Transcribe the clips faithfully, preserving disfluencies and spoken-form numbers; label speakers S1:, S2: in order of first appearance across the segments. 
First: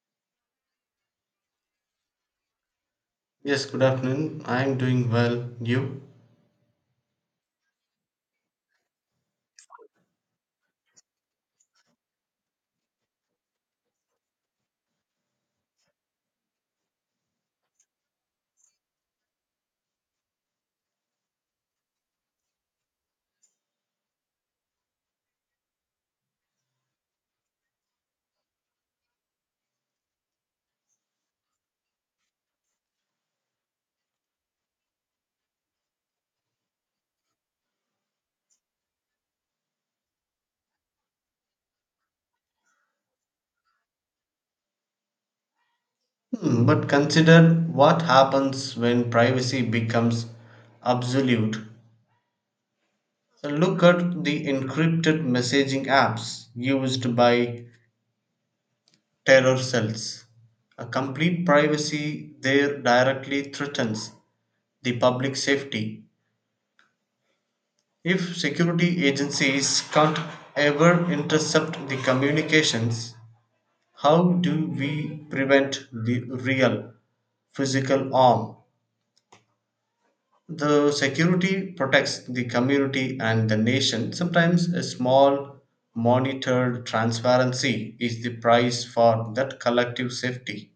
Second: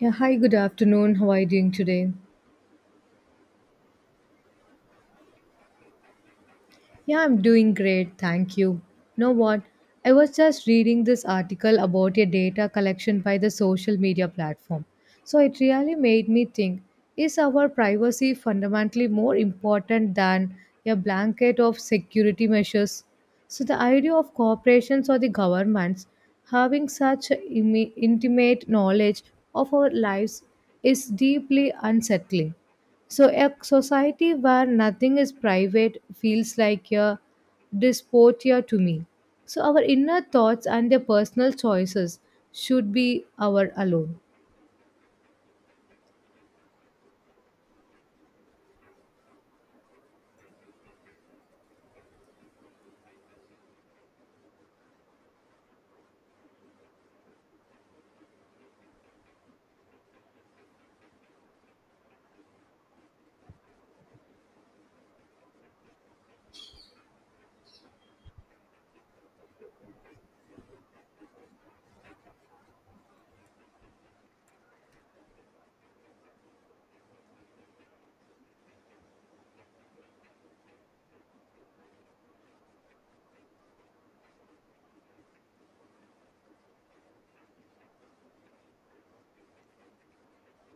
S1: Yeah, hi, good afternoon. How are you doing today?
S2: Yes, good afternoon. I'm doing well. You?
S1: Yeah, I'm doing great. Thank you. You know what? I was just reading this article about a data collection by the social media platform. So it really made me think, is our privacy fundamentally more important than a blanket of security measures? So the idea of corporations or the governments having such imi- intimate knowledge of our lives is deeply unsettling. So a society where nothing is private feels like a dysphoria to me. So our inner thoughts and their personal choices should be our alone.
S2: Hmm, but consider what happens when privacy becomes absolute. So look at the encrypted messaging apps used by terror cells. A complete privacy there directly threatens the public safety. If security agencies can't ever intercept the communications, how do we prevent the real physical harm? The security protects the community and the nation. Sometimes a small, monitored transparency is the price for that collective safety.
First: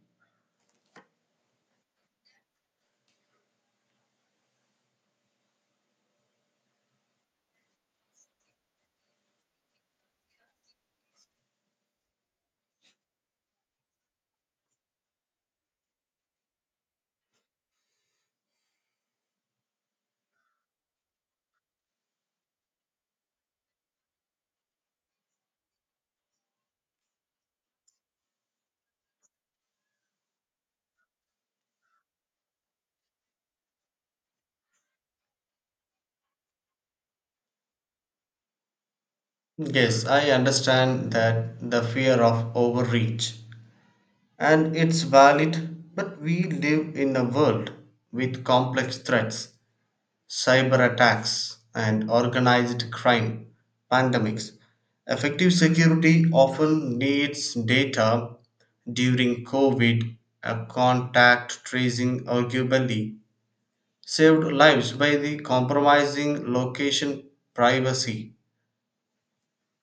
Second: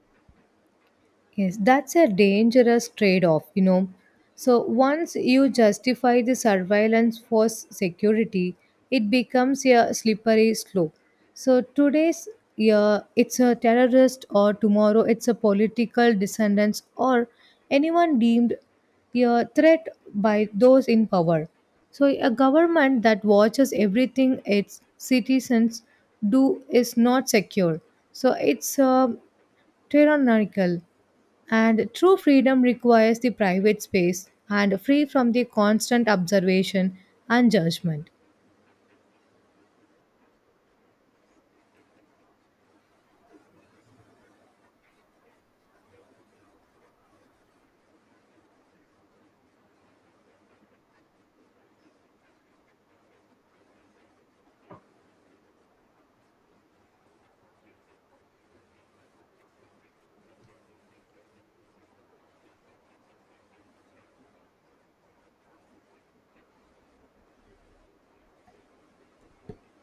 S1: Yes, that's a dangerous trade off, you know. So, once you justify the surveillance for s- security, it becomes a slippery slope. So, today's yeah, it's a terrorist, or tomorrow it's a political descendants, or anyone deemed a threat by those in power. So a government that watches everything its citizens do is not secure. So it's uh, tyrannical. And true freedom requires the private space and free from the constant observation and judgment.
S2: Yes, I understand that the fear of overreach. And it's valid, but we live in a world with complex threats: cyber attacks, and organized crime, pandemics. Effective security often needs data. During COVID, a contact tracing arguably saved lives by the compromising location privacy.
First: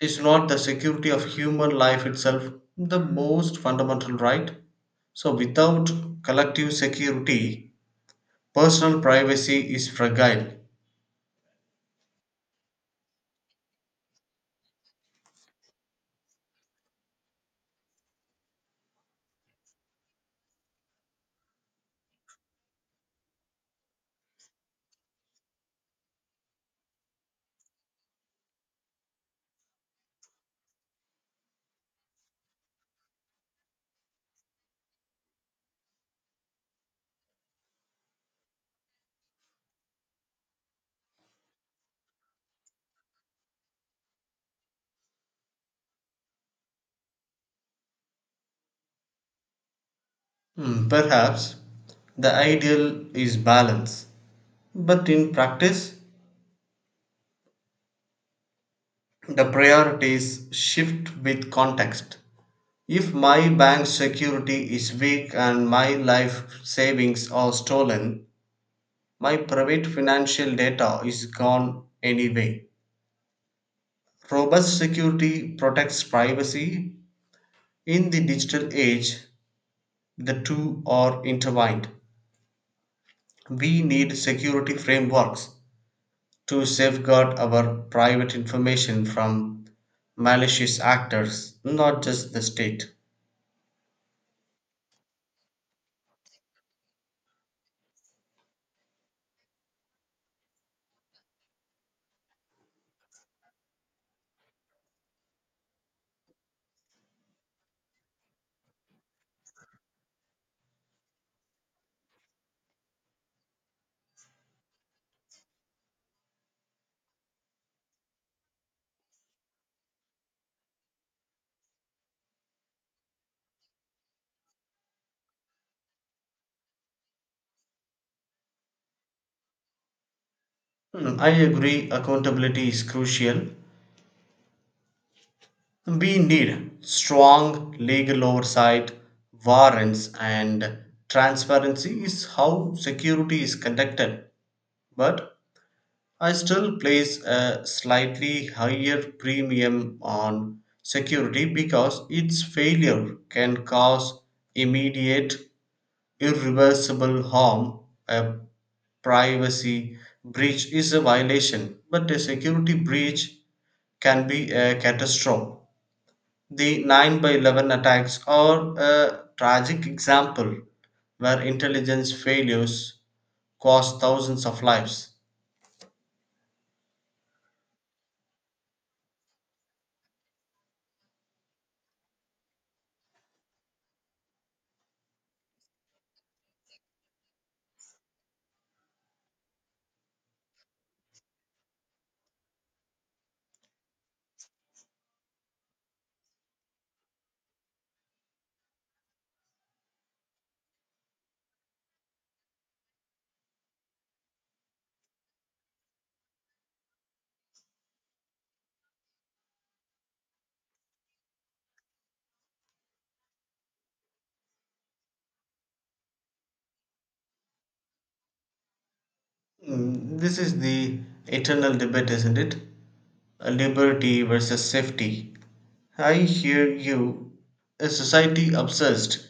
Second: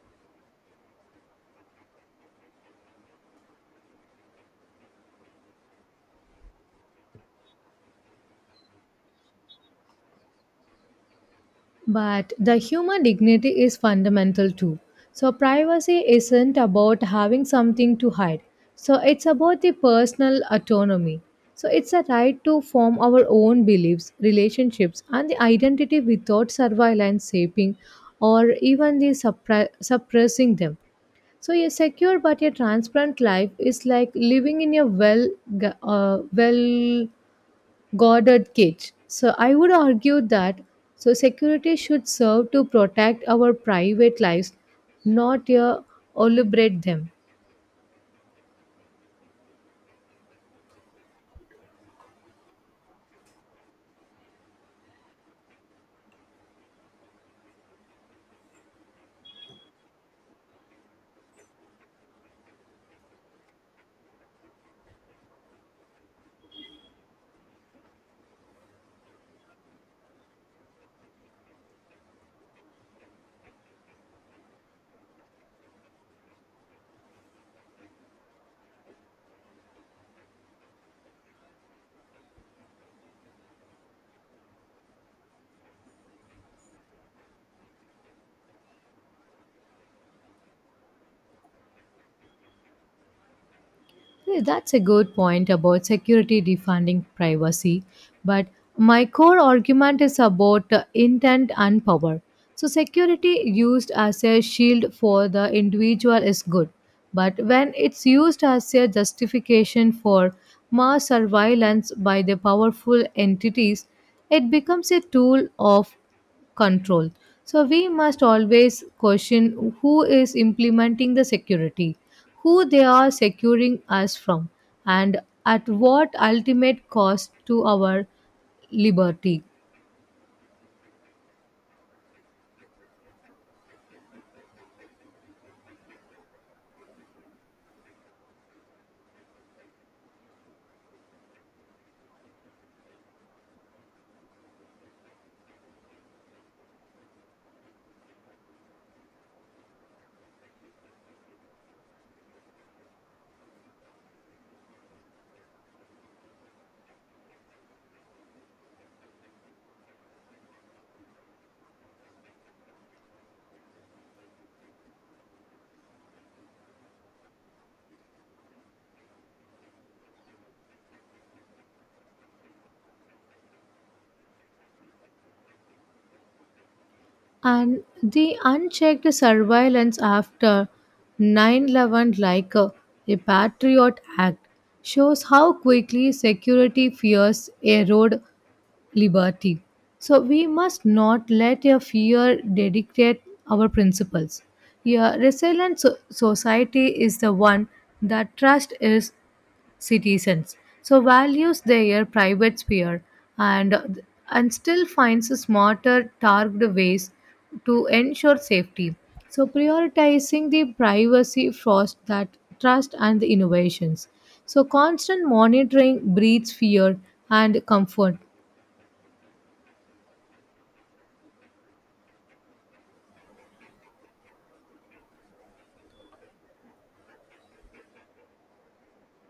S2: Is not the security of human life itself the most fundamental right? So, without collective security, personal privacy is fragile.
S1: But the human dignity is fundamental too. So privacy isn't about having something to hide. So it's about the personal autonomy. So it's a right to form our own beliefs, relationships, and the identity without surveillance shaping or even the suppre- suppressing them. So a secure but a transparent life is like living in a well gu- uh, well guarded cage. So I would argue that so security should serve to protect our private lives, not uh, elaborate them.
S2: Hmm, Perhaps the ideal is balance, but in practice, the priorities shift with context. If my bank security is weak and my life savings are stolen, my private financial data is gone anyway. Robust security protects privacy. In the digital age, the two are intertwined. We need security frameworks to safeguard our private information from malicious actors, not just the state.
S1: Yeah, that's a good point about security defunding privacy, but my core argument is about uh, intent and power. So security used as a shield for the individual is good, but when it's used as a justification for mass surveillance by the powerful entities, it becomes a tool of control. So we must always question who is implementing the security, who they are securing us from, and at what ultimate cost to our liberty.
S2: Hmm, I agree, accountability is crucial. We need strong legal oversight, warrants, and transparency is how security is conducted. But I still place a slightly higher premium on security because its failure can cause immediate irreversible harm. A privacy breach is a violation, but a security breach can be a catastrophe. The nine by eleven attacks are a tragic example where intelligence failures cost thousands of lives.
S1: And the unchecked surveillance after nine eleven, like a, a Patriot Act, shows how quickly security fears erode liberty. So we must not let a fear dictate our principles. A resilient so- society is the one that trusts its citizens, so values their private sphere, and and still finds smarter targeted ways to ensure safety. So prioritizing the privacy first, that trust and the innovations. So constant monitoring breeds fear and comfort.
S2: Mm, This is the eternal debate, isn't it? Uh, Liberty versus safety. I hear you. A society obsessed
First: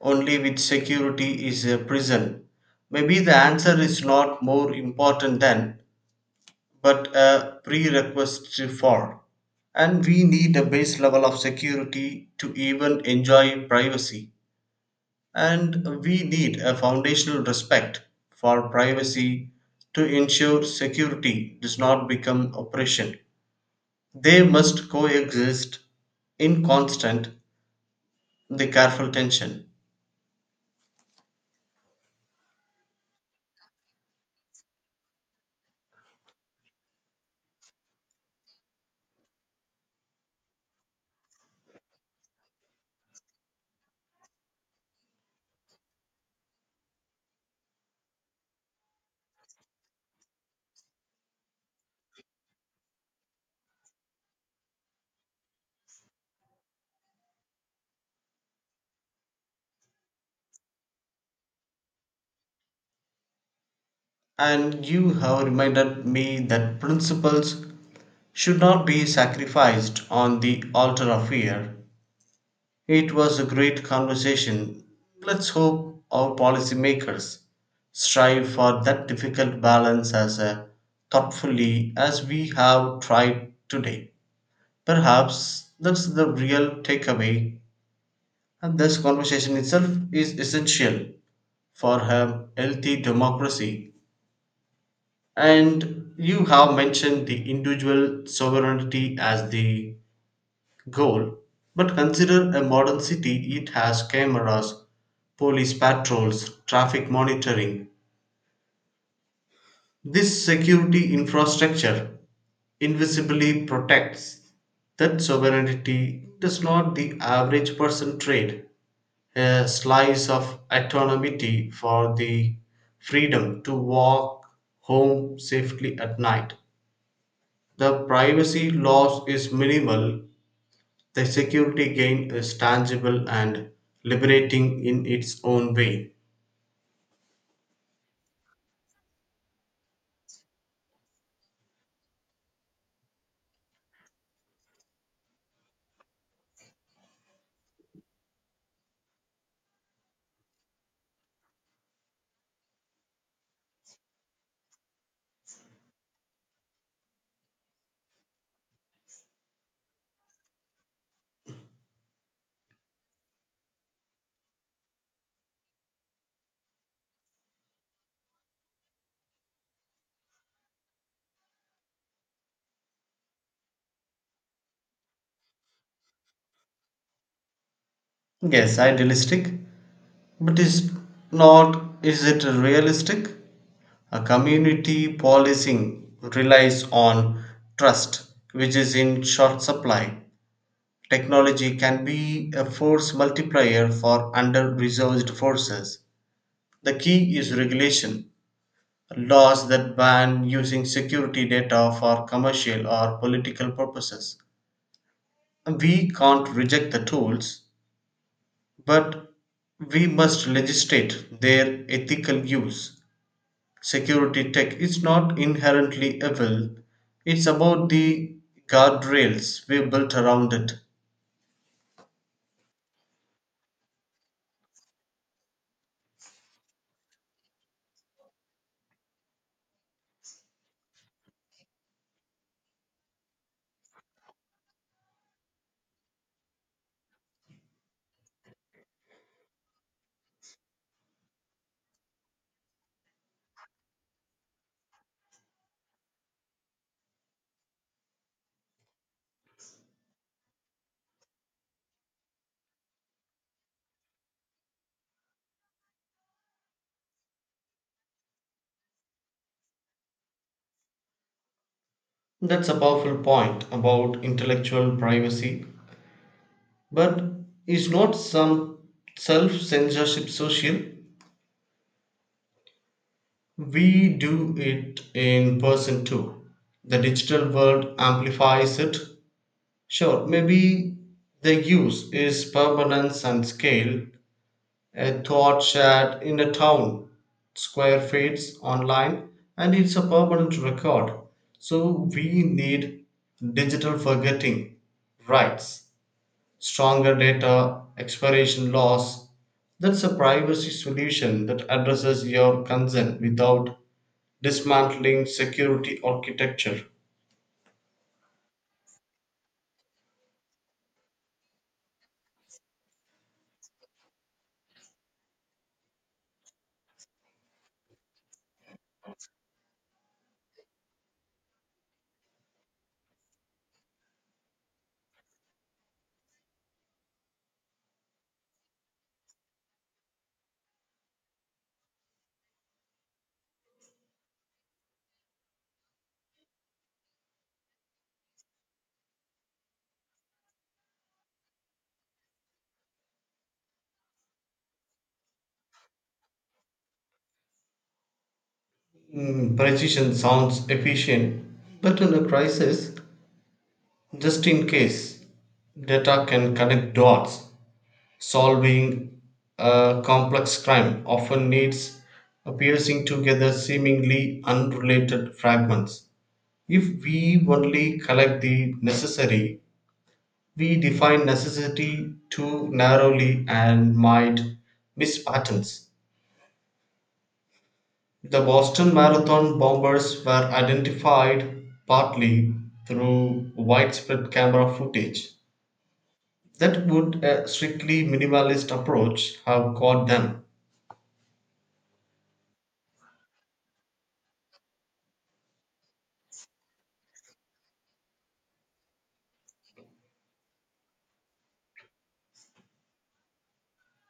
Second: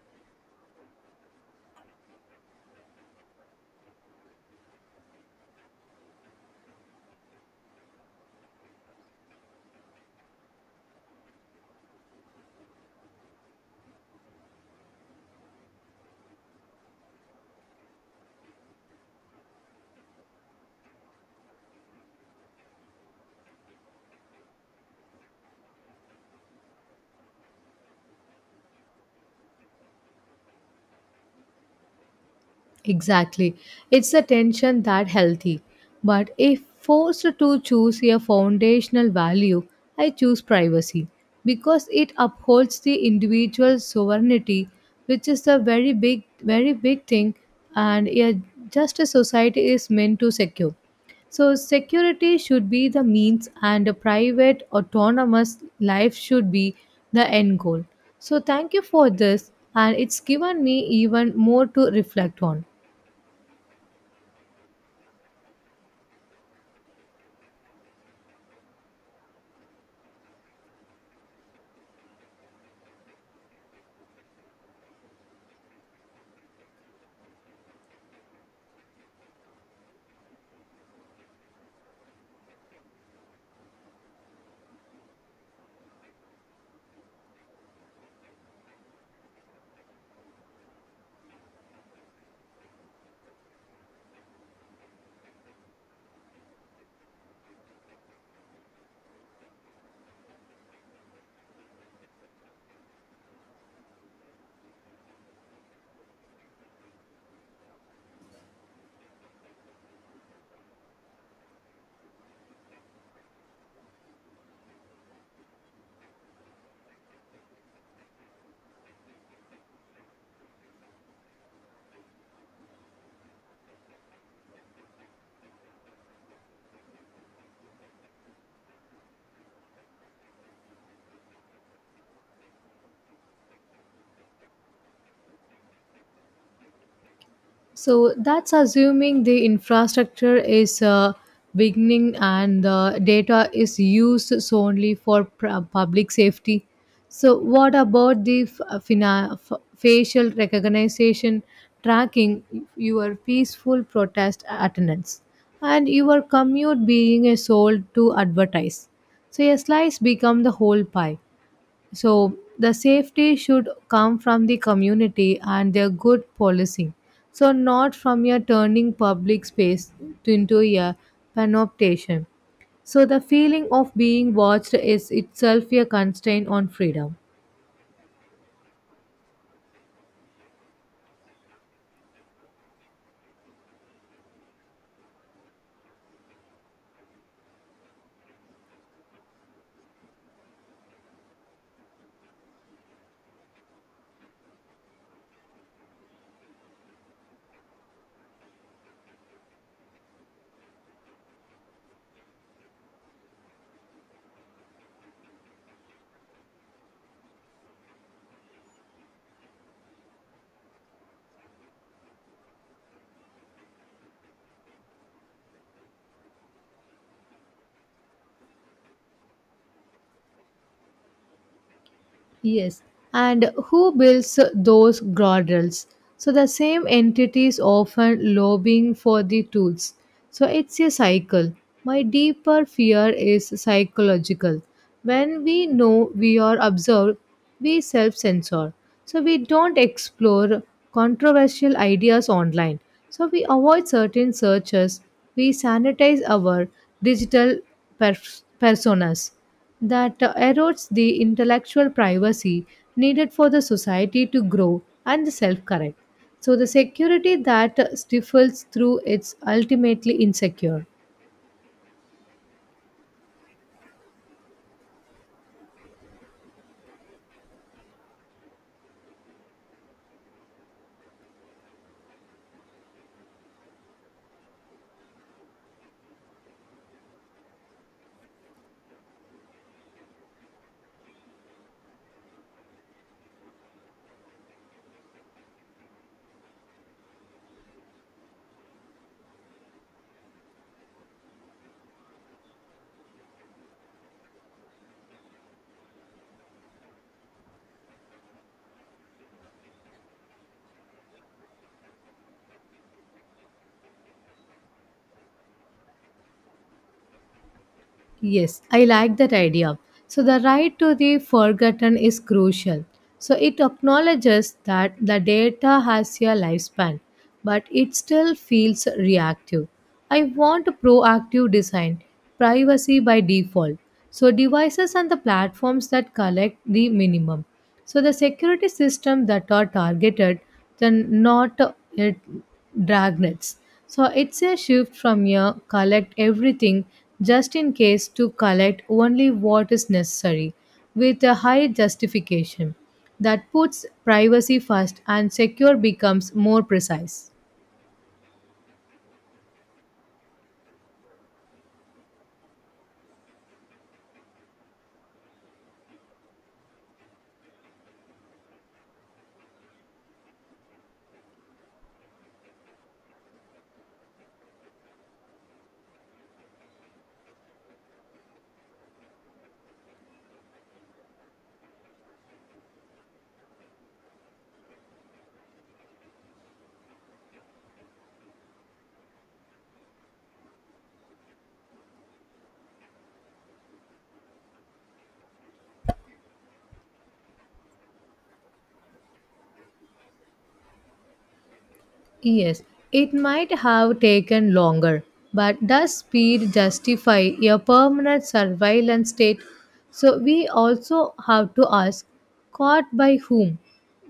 S2: only with security is a prison. Maybe the answer is not more important than, but a prerequisite for. And we need a base level of security to even enjoy privacy. And we need a foundational respect for privacy to ensure security does not become oppression. They must coexist in constant, the careful tension.
S1: Exactly. It's a tension that healthy. But if forced to choose a foundational value, I choose privacy because it upholds the individual sovereignty, which is a very big, very big thing, and a just a society is meant to secure. So security should be the means and a private autonomous life should be the end goal. So thank you for this and it's given me even more to reflect on.
S2: And you have reminded me that principles should not be sacrificed on the altar of fear. It was a great conversation. Let's hope our policymakers strive for that difficult balance as uh, thoughtfully as we have tried today. Perhaps that's the real takeaway, and this conversation itself is essential for a healthy democracy. And you have mentioned the individual sovereignty as the goal, but consider a modern city, it has cameras, police patrols, traffic monitoring. This security infrastructure invisibly protects that sovereignty. Does not the average person trade a slice of autonomy for the freedom to walk home safely at night? The privacy loss is minimal, the security gain is tangible and liberating in its own way.
S1: So that's assuming the infrastructure is uh, beginning and the data is used solely for pr- public safety. So what about the f- uh, fina- f- facial recognition tracking your peaceful protest attendance and your commute being a sold to advertise? So a slice become the whole pie. So the safety should come from the community and their good policing. So not from your turning public space to into a panoptation. So the feeling of being watched is itself a constraint on freedom.
S2: Yes, idealistic, but is not is it realistic? A community policing relies on trust, which is in short supply. Technology can be a force multiplier for under resourced forces. The key is regulation, laws that ban using security data for commercial or political purposes. We can't reject the tools, but we must legislate their ethical use. Security tech is not inherently evil, it's about the guardrails we built around it.
S1: Yes, and who builds those guardrails? So the same entity is often lobbying for the tools. So it's a cycle. My deeper fear is psychological. When we know we are observed, we self censor. So we don't explore controversial ideas online. So we avoid certain searches. We sanitize our digital pers- personas that erodes the intellectual privacy needed for the society to grow and self correct. So the security that stifles through it's ultimately insecure.
S2: That's a powerful point about intellectual privacy. But is not some self censorship social? We do it in person too. The digital world amplifies it. Sure, maybe the use is permanence and scale. A thought shared in a town square fades online and it's a permanent record. So we need digital forgetting rights, stronger data expiration laws. That's a privacy solution that addresses your concern without dismantling security architecture.
S1: Yes, I like that idea. So the right to the forgotten is crucial. So it acknowledges that the data has a lifespan, but it still feels reactive. I want a proactive design, privacy by default. So devices and the platforms that collect the minimum. So the security system that are targeted than not it dragnets. So it's a shift from a collect everything just in case to collect only what is necessary with a high justification that puts privacy first and secure becomes more precise.
S2: Mm, precision sounds efficient, but in a crisis, just in case, data can connect dots. Solving a complex crime often needs a piercing together seemingly unrelated fragments. If we only collect the necessary, we define necessity too narrowly and might miss patterns. The Boston Marathon bombers were identified partly through widespread camera footage. That would a strictly minimalist approach have caught them?
S1: Yes, it might have taken longer, but does speed justify a permanent surveillance state? So we also have to ask, caught by whom?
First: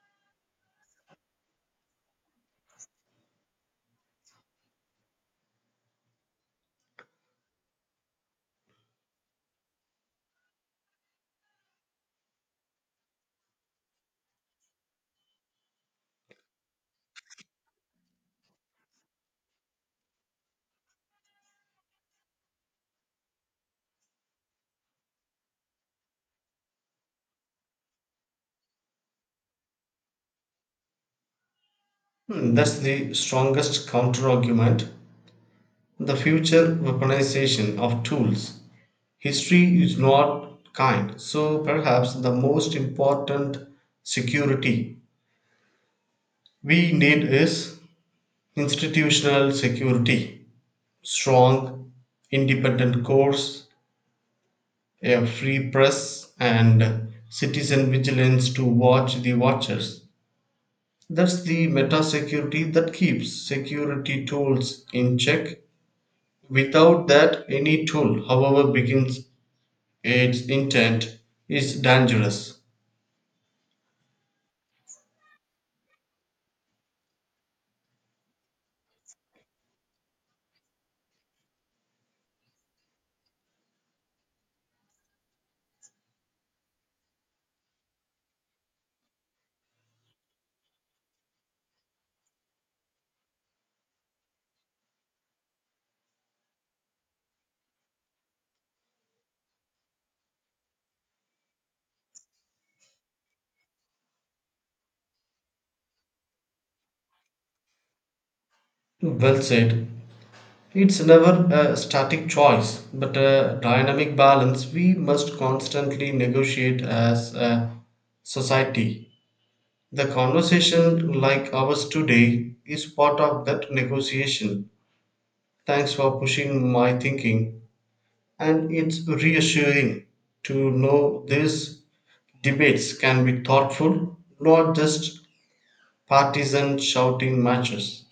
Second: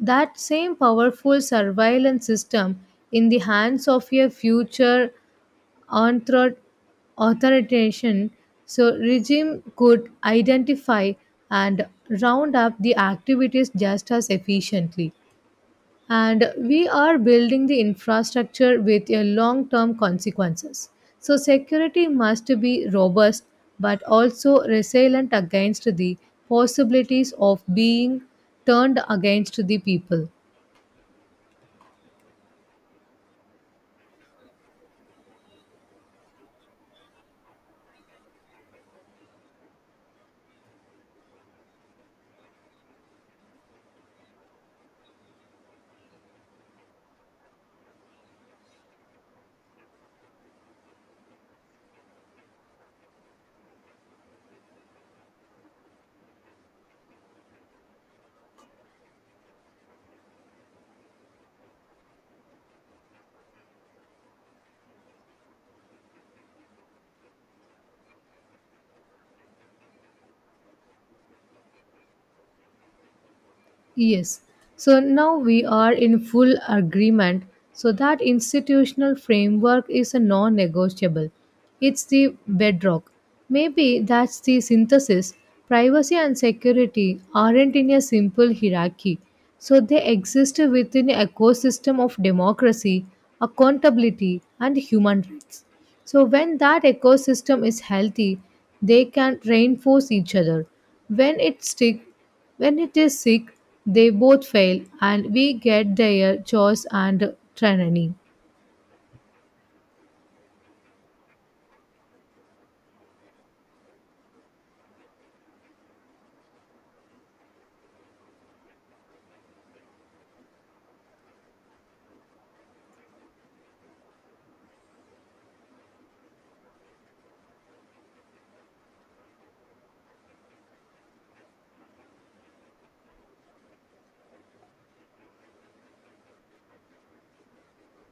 S1: That same powerful surveillance system in the hands of a future anthro- authoritarian so regime could identify and round up the activities just as efficiently, and we are building the infrastructure with a long term consequences. So security must be robust but also resilient against the possibilities of being turned against the people.
S2: Hmm, that's the strongest counterargument. The future weaponization of tools. History is not kind, so perhaps the most important security we need is institutional security, strong, independent courts, a free press, and citizen vigilance to watch the watchers. That's the meta security that keeps security tools in check. Without that, any tool, however, begins its intent, is dangerous.
S1: Yes. So now we are in full agreement so that institutional framework is a non-negotiable. It's the bedrock. Maybe that's the synthesis. Privacy and security aren't in a simple hierarchy. So they exist within an ecosystem of democracy, accountability and human rights. So when that ecosystem is healthy, they can reinforce each other. When it's strict, when it is sick, they both fail, and we get their chores and training.
S2: Well said. It's never a static choice, but a dynamic balance we must constantly negotiate as a society. The conversation like ours today is part of that negotiation. Thanks for pushing my thinking, and it's reassuring to know these debates can be thoughtful, not just partisan shouting matches.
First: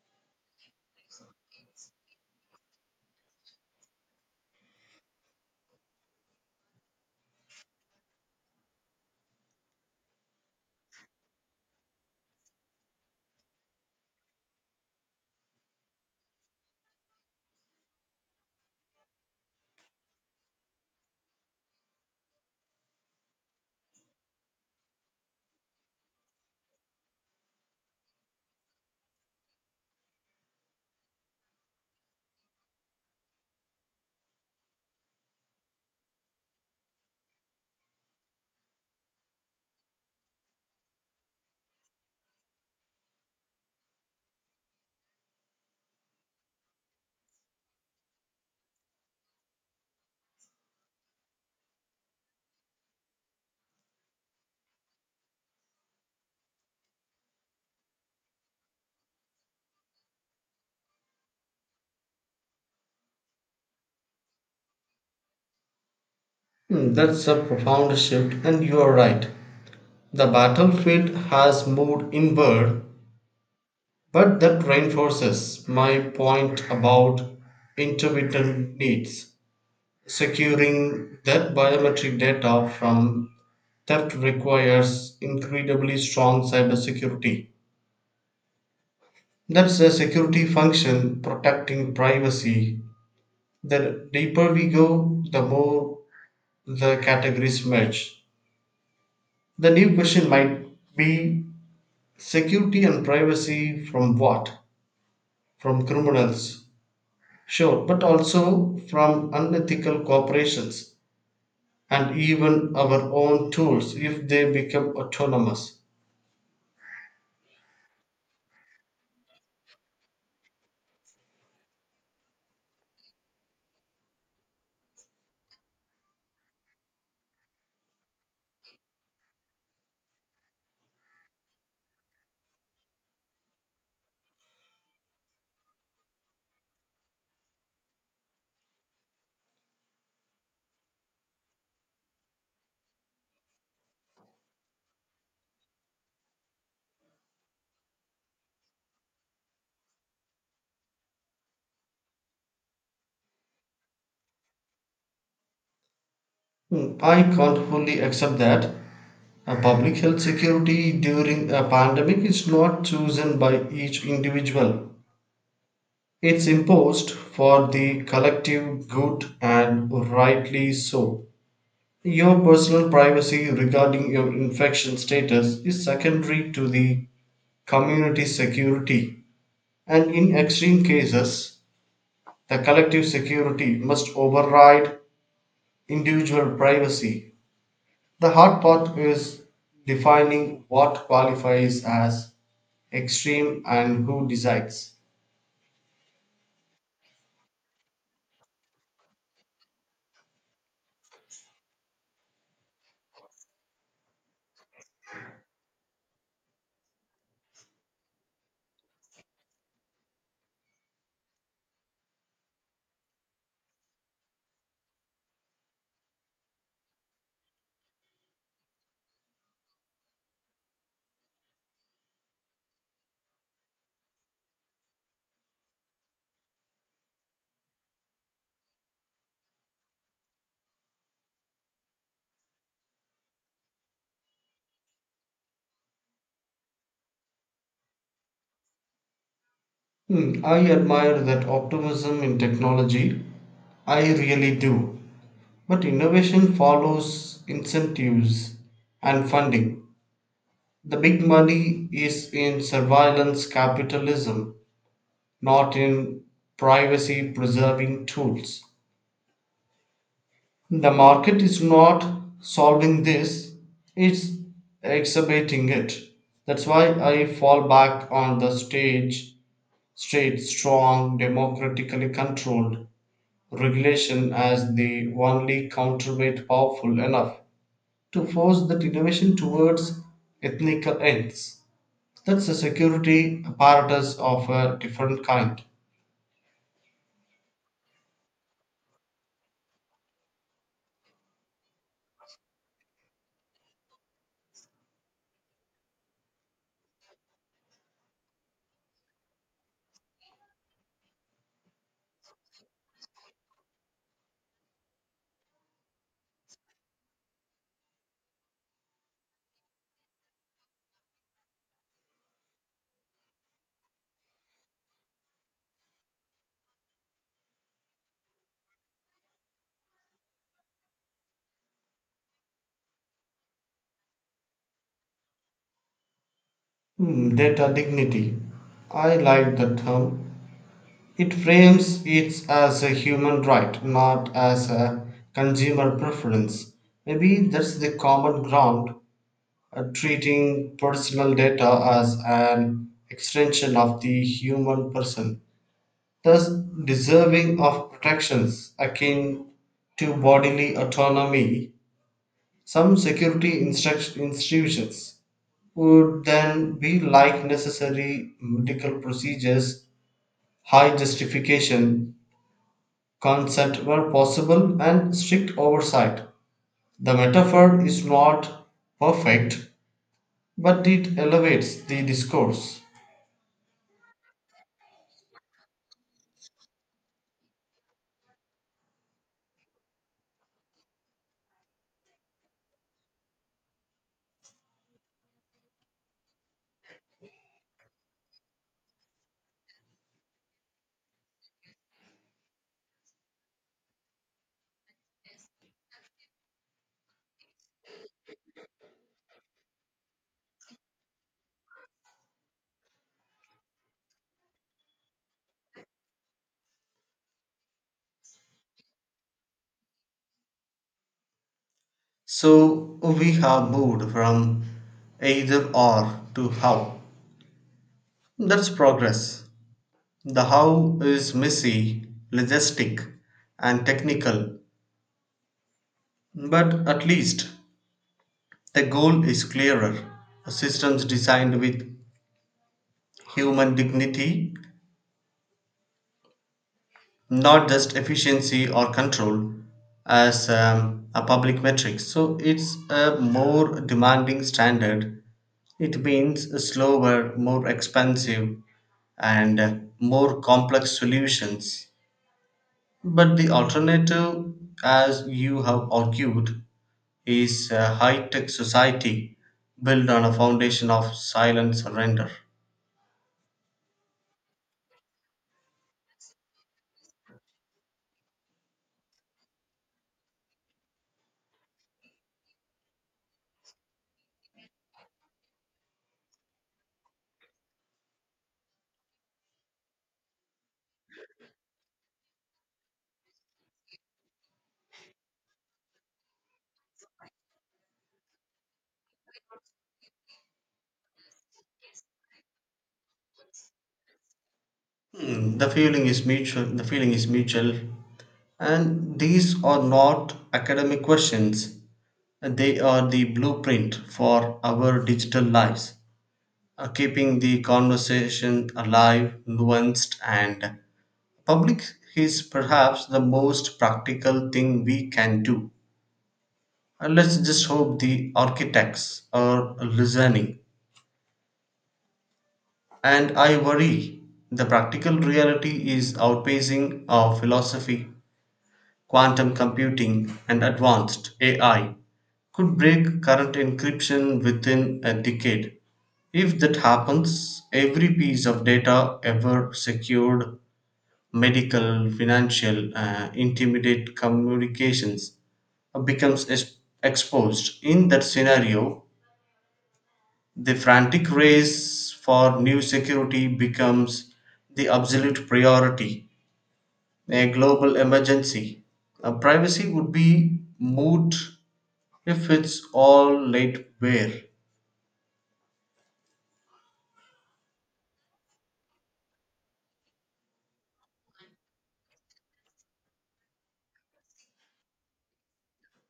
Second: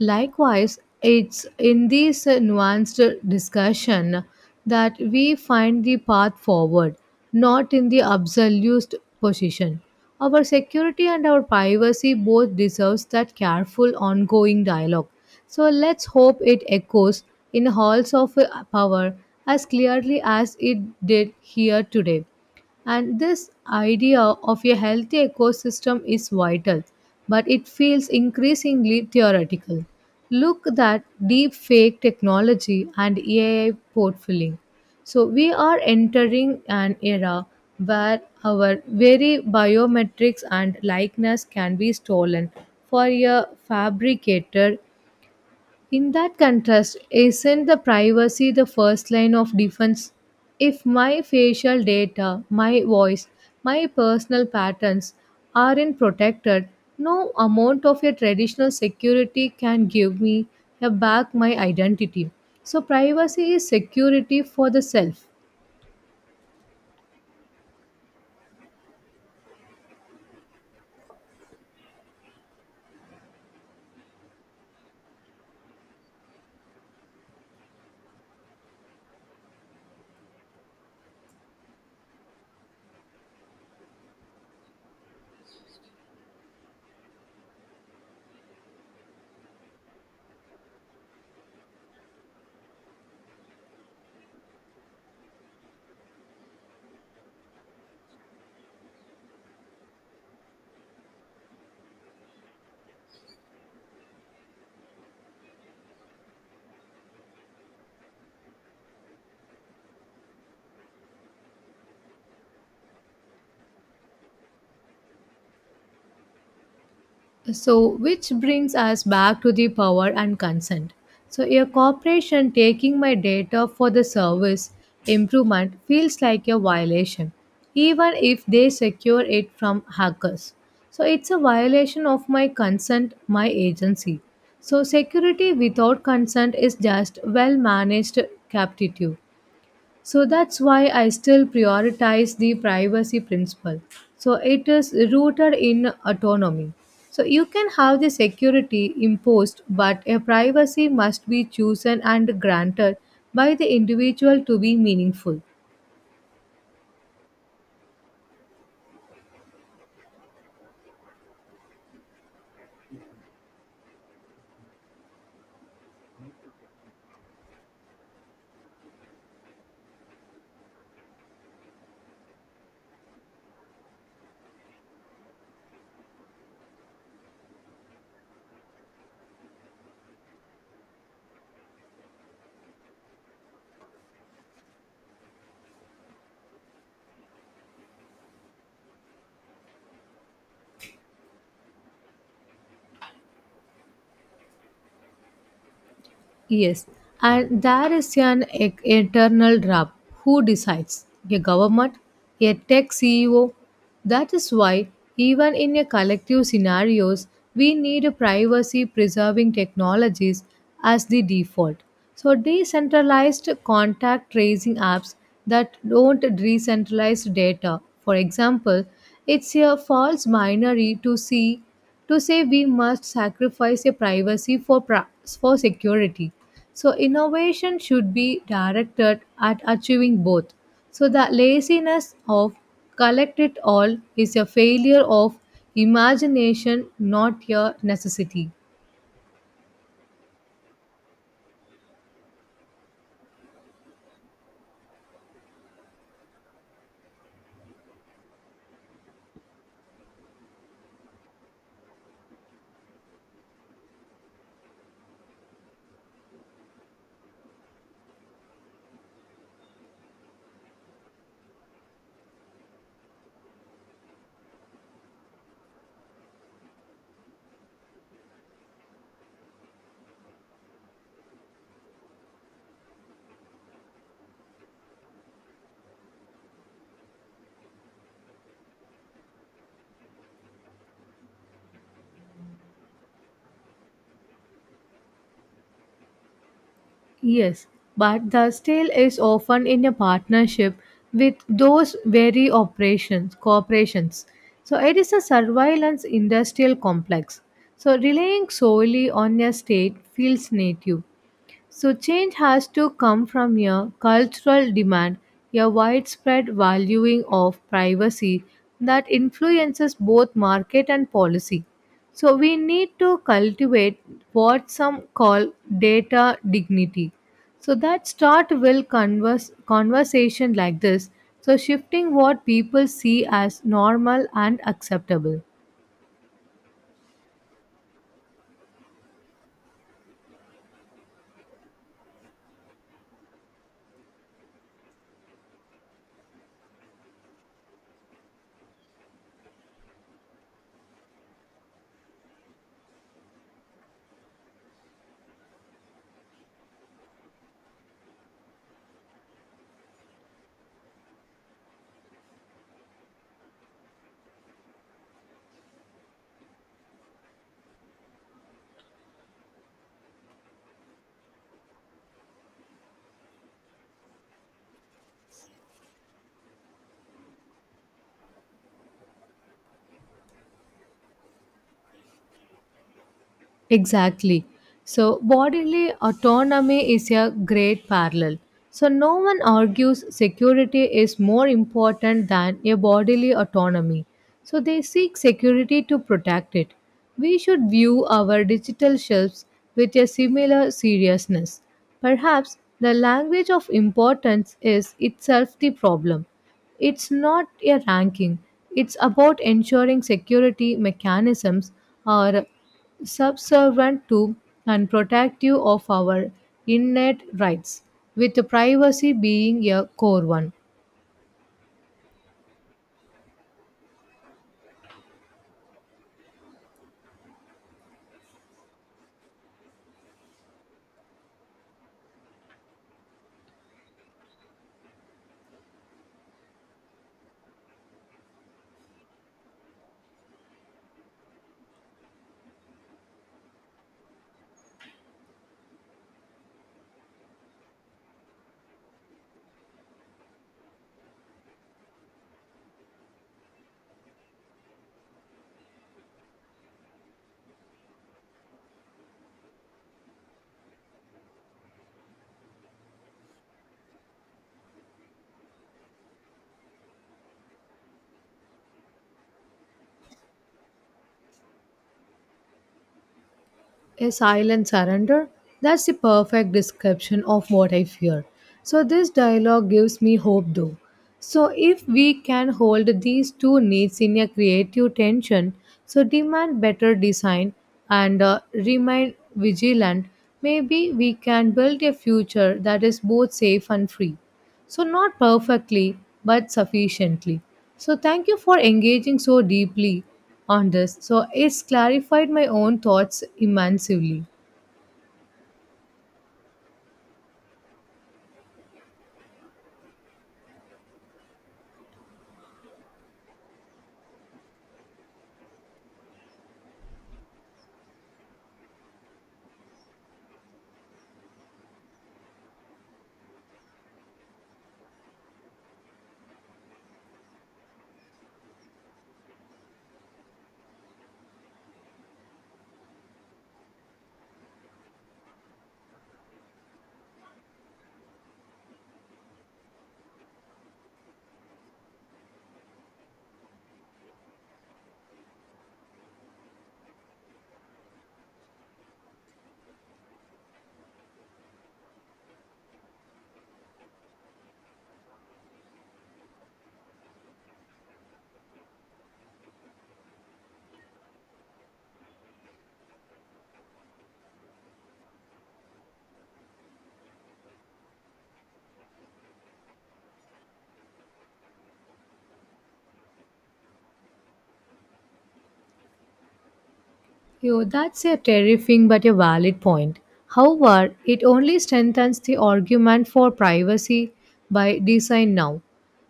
S1: Likewise, it's in this nuanced discussion that we find the path forward, not in the absolute position. Our security and our privacy both deserves that careful ongoing dialogue. So let's hope it echoes in halls of power as clearly as it did here today. And this idea of a healthy ecosystem is vital, but it feels increasingly theoretical. Look at deep fake technology and A I portfolio. So we are entering an era where our very biometrics and likeness can be stolen for a fabricated in that contrast, isn't the privacy the first line of defense? If my facial data, my voice, my personal patterns aren't protected, no amount of your traditional security can give me uh, back my identity. So privacy is security for the self.
S2: Hmm, that's a profound shift, and you are right. The battlefield has moved inward, but that reinforces my point about intermittent needs. Securing that biometric data from theft requires incredibly strong cybersecurity. That's a security function protecting privacy. The deeper we go, the more the categories merge. The new question might be, security and privacy from what? From criminals, sure, but also from unethical corporations and even our own tools if they become autonomous.
S1: So which brings us back to the power and consent. So a corporation taking my data for the service improvement feels like a violation, even if they secure it from hackers. So it's a violation of my consent, my agency. So security without consent is just well managed captive. So that's why I still prioritize the privacy principle. So it is rooted in autonomy. So you can have the security imposed, but a privacy must be chosen and granted by the individual to be meaningful.
S2: Hmm, I can't fully accept that. A public health security during a pandemic is not chosen by each individual. It's imposed for the collective good and rightly so. Your personal privacy regarding your infection status is secondary to the community security. And in extreme cases, the collective security must override individual privacy. The hard part is defining what qualifies as extreme and who decides.
S1: Yes, and there is an e- eternal drop. Who decides? A government? A tech C E O? That is why, even in a collective scenarios, we need a privacy-preserving technologies as the default. So decentralized contact tracing apps that don't decentralize data. For example, it's a false binary to see to say we must sacrifice a privacy for pra- for security. So innovation should be directed at achieving both. So the laziness of collect it all is a failure of imagination, not a necessity.
S2: Hmm, I admire that optimism in technology. I really do. But innovation follows incentives and funding. The big money is in surveillance capitalism, not in privacy preserving tools. The market is not solving this, it's exacerbating it. That's why I fall back on the stage, straight, strong, democratically controlled regulation as the only counterweight powerful enough to force that innovation towards ethnical ends. That's a security apparatus of a different kind.
S1: Yes, but the sale is often in a partnership with those very operations, corporations. So it is a surveillance industrial complex. So relying solely on a state feels native. So change has to come from a cultural demand, a widespread valuing of privacy that influences both market and policy. So we need to cultivate what some call data dignity. So that start will converse, conversation like this. So shifting what people see as normal and acceptable.
S2: Hmm, data dignity. I like the term. It frames it as a human right, not as a consumer preference. Maybe that's the common ground, uh, treating personal data as an extension of the human person, thus deserving of protections akin to bodily autonomy. Some security instruct- institutions would then be like necessary medical procedures, high justification, consent where possible, and strict oversight. The metaphor is not perfect, but it elevates the discourse.
S1: Exactly. So bodily autonomy is a great parallel. So no one argues security is more important than a bodily autonomy. So they seek security to protect it. We should view our digital shelves with a similar seriousness. Perhaps the language of importance is itself the problem. It's not a ranking, it's about ensuring security mechanisms are subservient to and protective of our innate rights, with privacy being a core one.
S2: So we have moved from either or to how. That's progress. The how is messy, logistic, and technical, but at least the goal is clearer: a systems designed with human dignity, not just efficiency or control as um, a public metric. So it's a more demanding standard. It means slower, more expensive, and uh, more complex solutions. But the alternative, as you have argued, is a high tech society built on a foundation of silent surrender.
S1: A silent surrender? That's the perfect description of what I fear. So this dialogue gives me hope though. So if we can hold these two needs in a creative tension, so demand better design and uh, remain vigilant, maybe we can build a future that is both safe and free. So not perfectly, but sufficiently. So thank you for engaging so deeply on this. So it's clarified my own thoughts immensely.
S2: Hmm, the feeling is mutual. The feeling is mutual, and these are not academic questions. They are the blueprint for our digital lives. Uh, keeping the conversation alive, nuanced, and public is perhaps the most practical thing we can do. And let's just hope the architects are listening. And I worry the practical reality is outpacing our philosophy: quantum computing, and advanced A I could break current encryption within a decade. If that happens, every piece of data ever secured, medical, financial, uh, intimidate communications, uh, becomes es- exposed. In that scenario, the frantic race for new security becomes the absolute priority, a global emergency. Uh, privacy would be moot if it's all lateware.
S1: Yo, that's a terrifying but a valid point. However, it only strengthens the argument for privacy by design now.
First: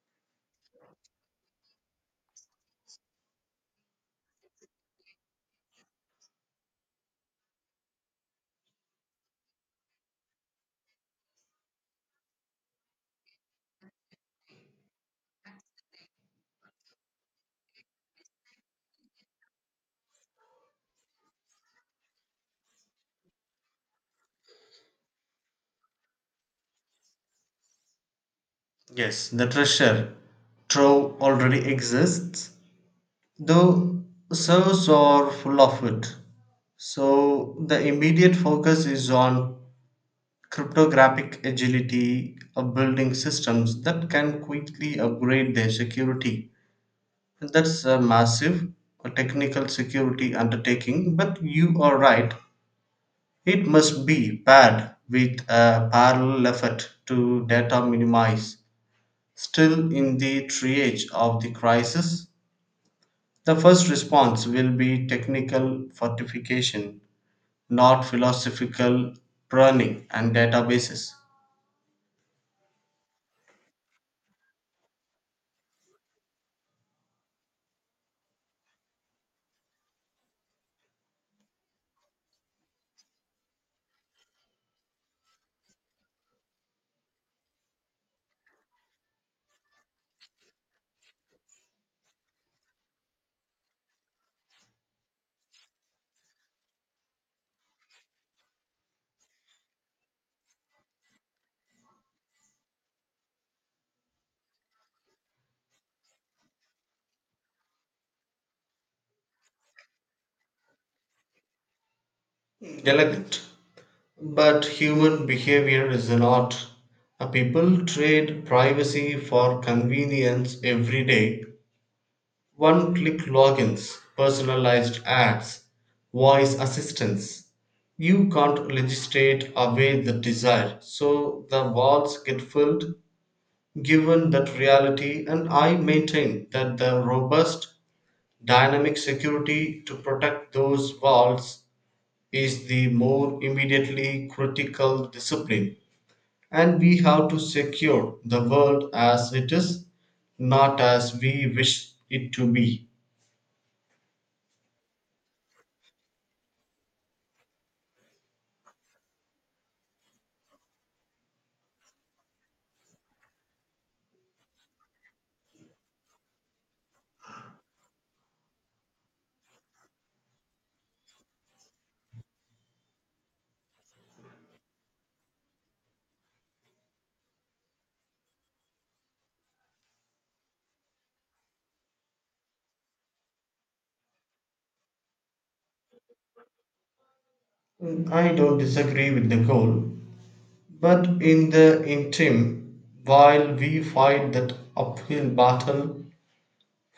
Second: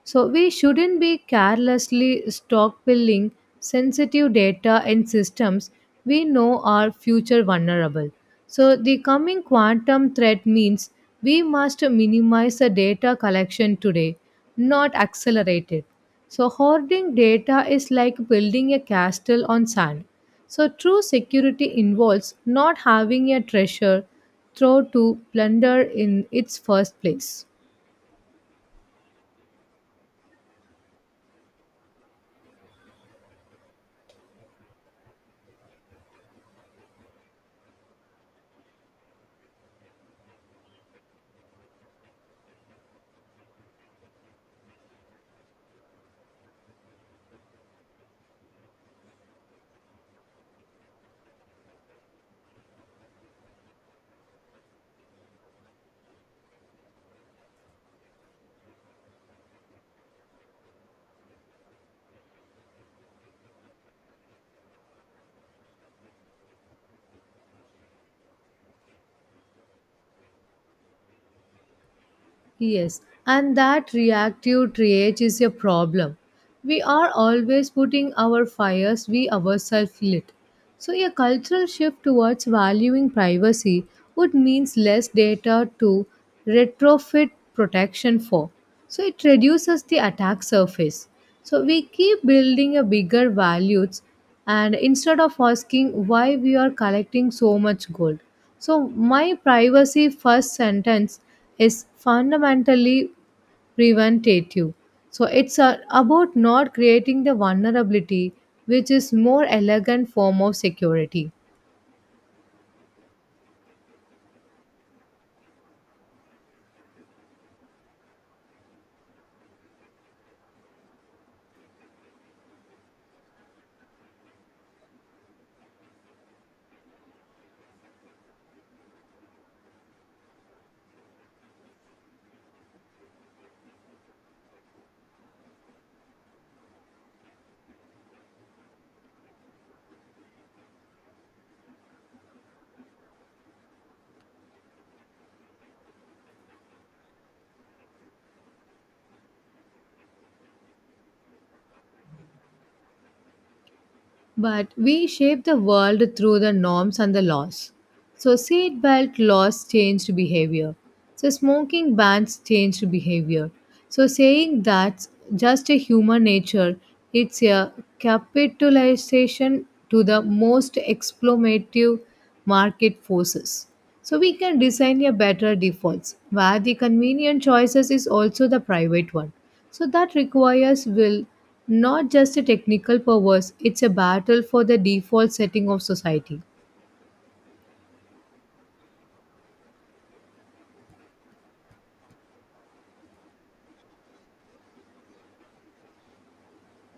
S1: So we shouldn't be carelessly stockpiling sensitive data in systems we know are future vulnerable. So the coming quantum threat means we must minimize the data collection today, not accelerate it. So hoarding data is like building a castle on sand. So true security involves not having a treasure throw to plunder in its first place.
S2: Yes, the treasure trove already exists, though servers are full of it. So the immediate focus is on cryptographic agility of building systems that can quickly upgrade their security. That's a massive uh, technical security undertaking, but you are right. It must be paired with a parallel effort to data minimize. Still in the triage of the crisis, the first response will be technical fortification, not philosophical pruning and databases.
S1: Yes, and that reactive triage is a problem. We are always putting our fires we ourselves lit. So a cultural shift towards valuing privacy would means less data to retrofit protection for. So it reduces the attack surface. So we keep building a bigger values and instead of asking why we are collecting so much gold. So my privacy first sentence is fundamentally preventative. So it's uh, about not creating the vulnerability, which is more elegant form of security.
S2: Delicate, but human behavior is an art. Uh, People trade privacy for convenience every day: one click logins, personalized ads, voice assistants. You can't legislate away the desire, so the walls get filled given that reality. And I maintain that the robust, dynamic security to protect those walls is the more immediately critical discipline. And we have to secure the world as it is, not as we wish it to be.
S1: But we shape the world through the norms and the laws. So seatbelt laws changed behavior. So smoking bans changed behavior. So saying that's just a human nature, it's a capitalization to the most exploitative market forces. So we can design a better defaults where the convenient choices is also the private one. So that requires will not just a technical powers, it's a battle for the default setting of society.
S2: I don't disagree with the goal, but in the interim, while we fight that uphill battle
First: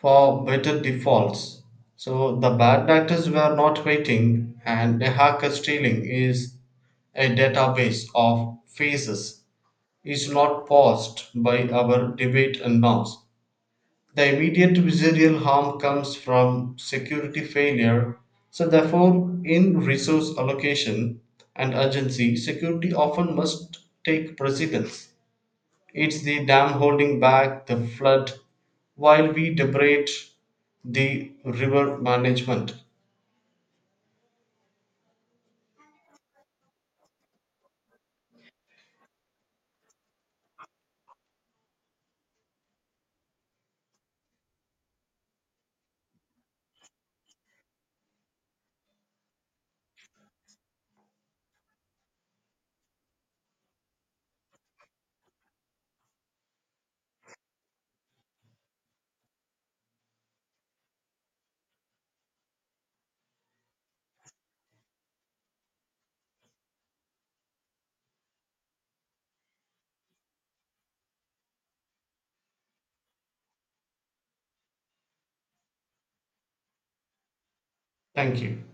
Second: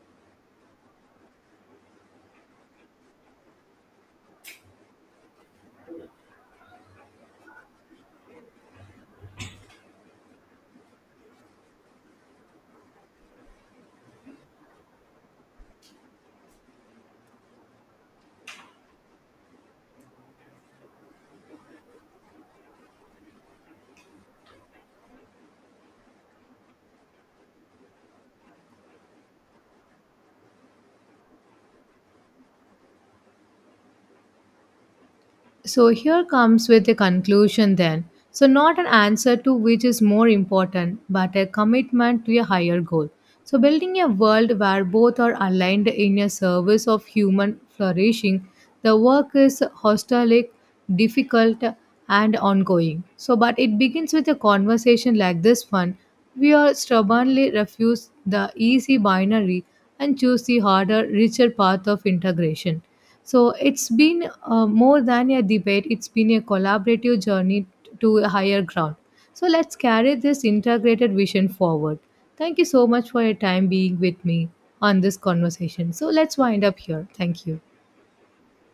S2: for better defaults, so the bad actors were not waiting, and the hacker stealing is a database of faces, is not paused by our debate and norms. The immediate residual harm comes from security failure, so therefore, in resource allocation and urgency, security often must take precedence. It's the dam holding back the flood while we debate the river management.
S1: So here comes with the conclusion then. So not an answer to which is more important, but a commitment to a higher goal. So building a world where both are aligned in a service of human flourishing, the work is hostile, difficult, and ongoing. So but it begins with a conversation like this one. We are stubbornly refuse the easy binary and choose the harder, richer path of integration. So it's been uh, more than a debate, it's been a collaborative journey to a higher ground. So let's carry this integrated vision forward. Thank you so much for your time being with me on this conversation. So let's wind up here. Thank you.
S2: Thank you.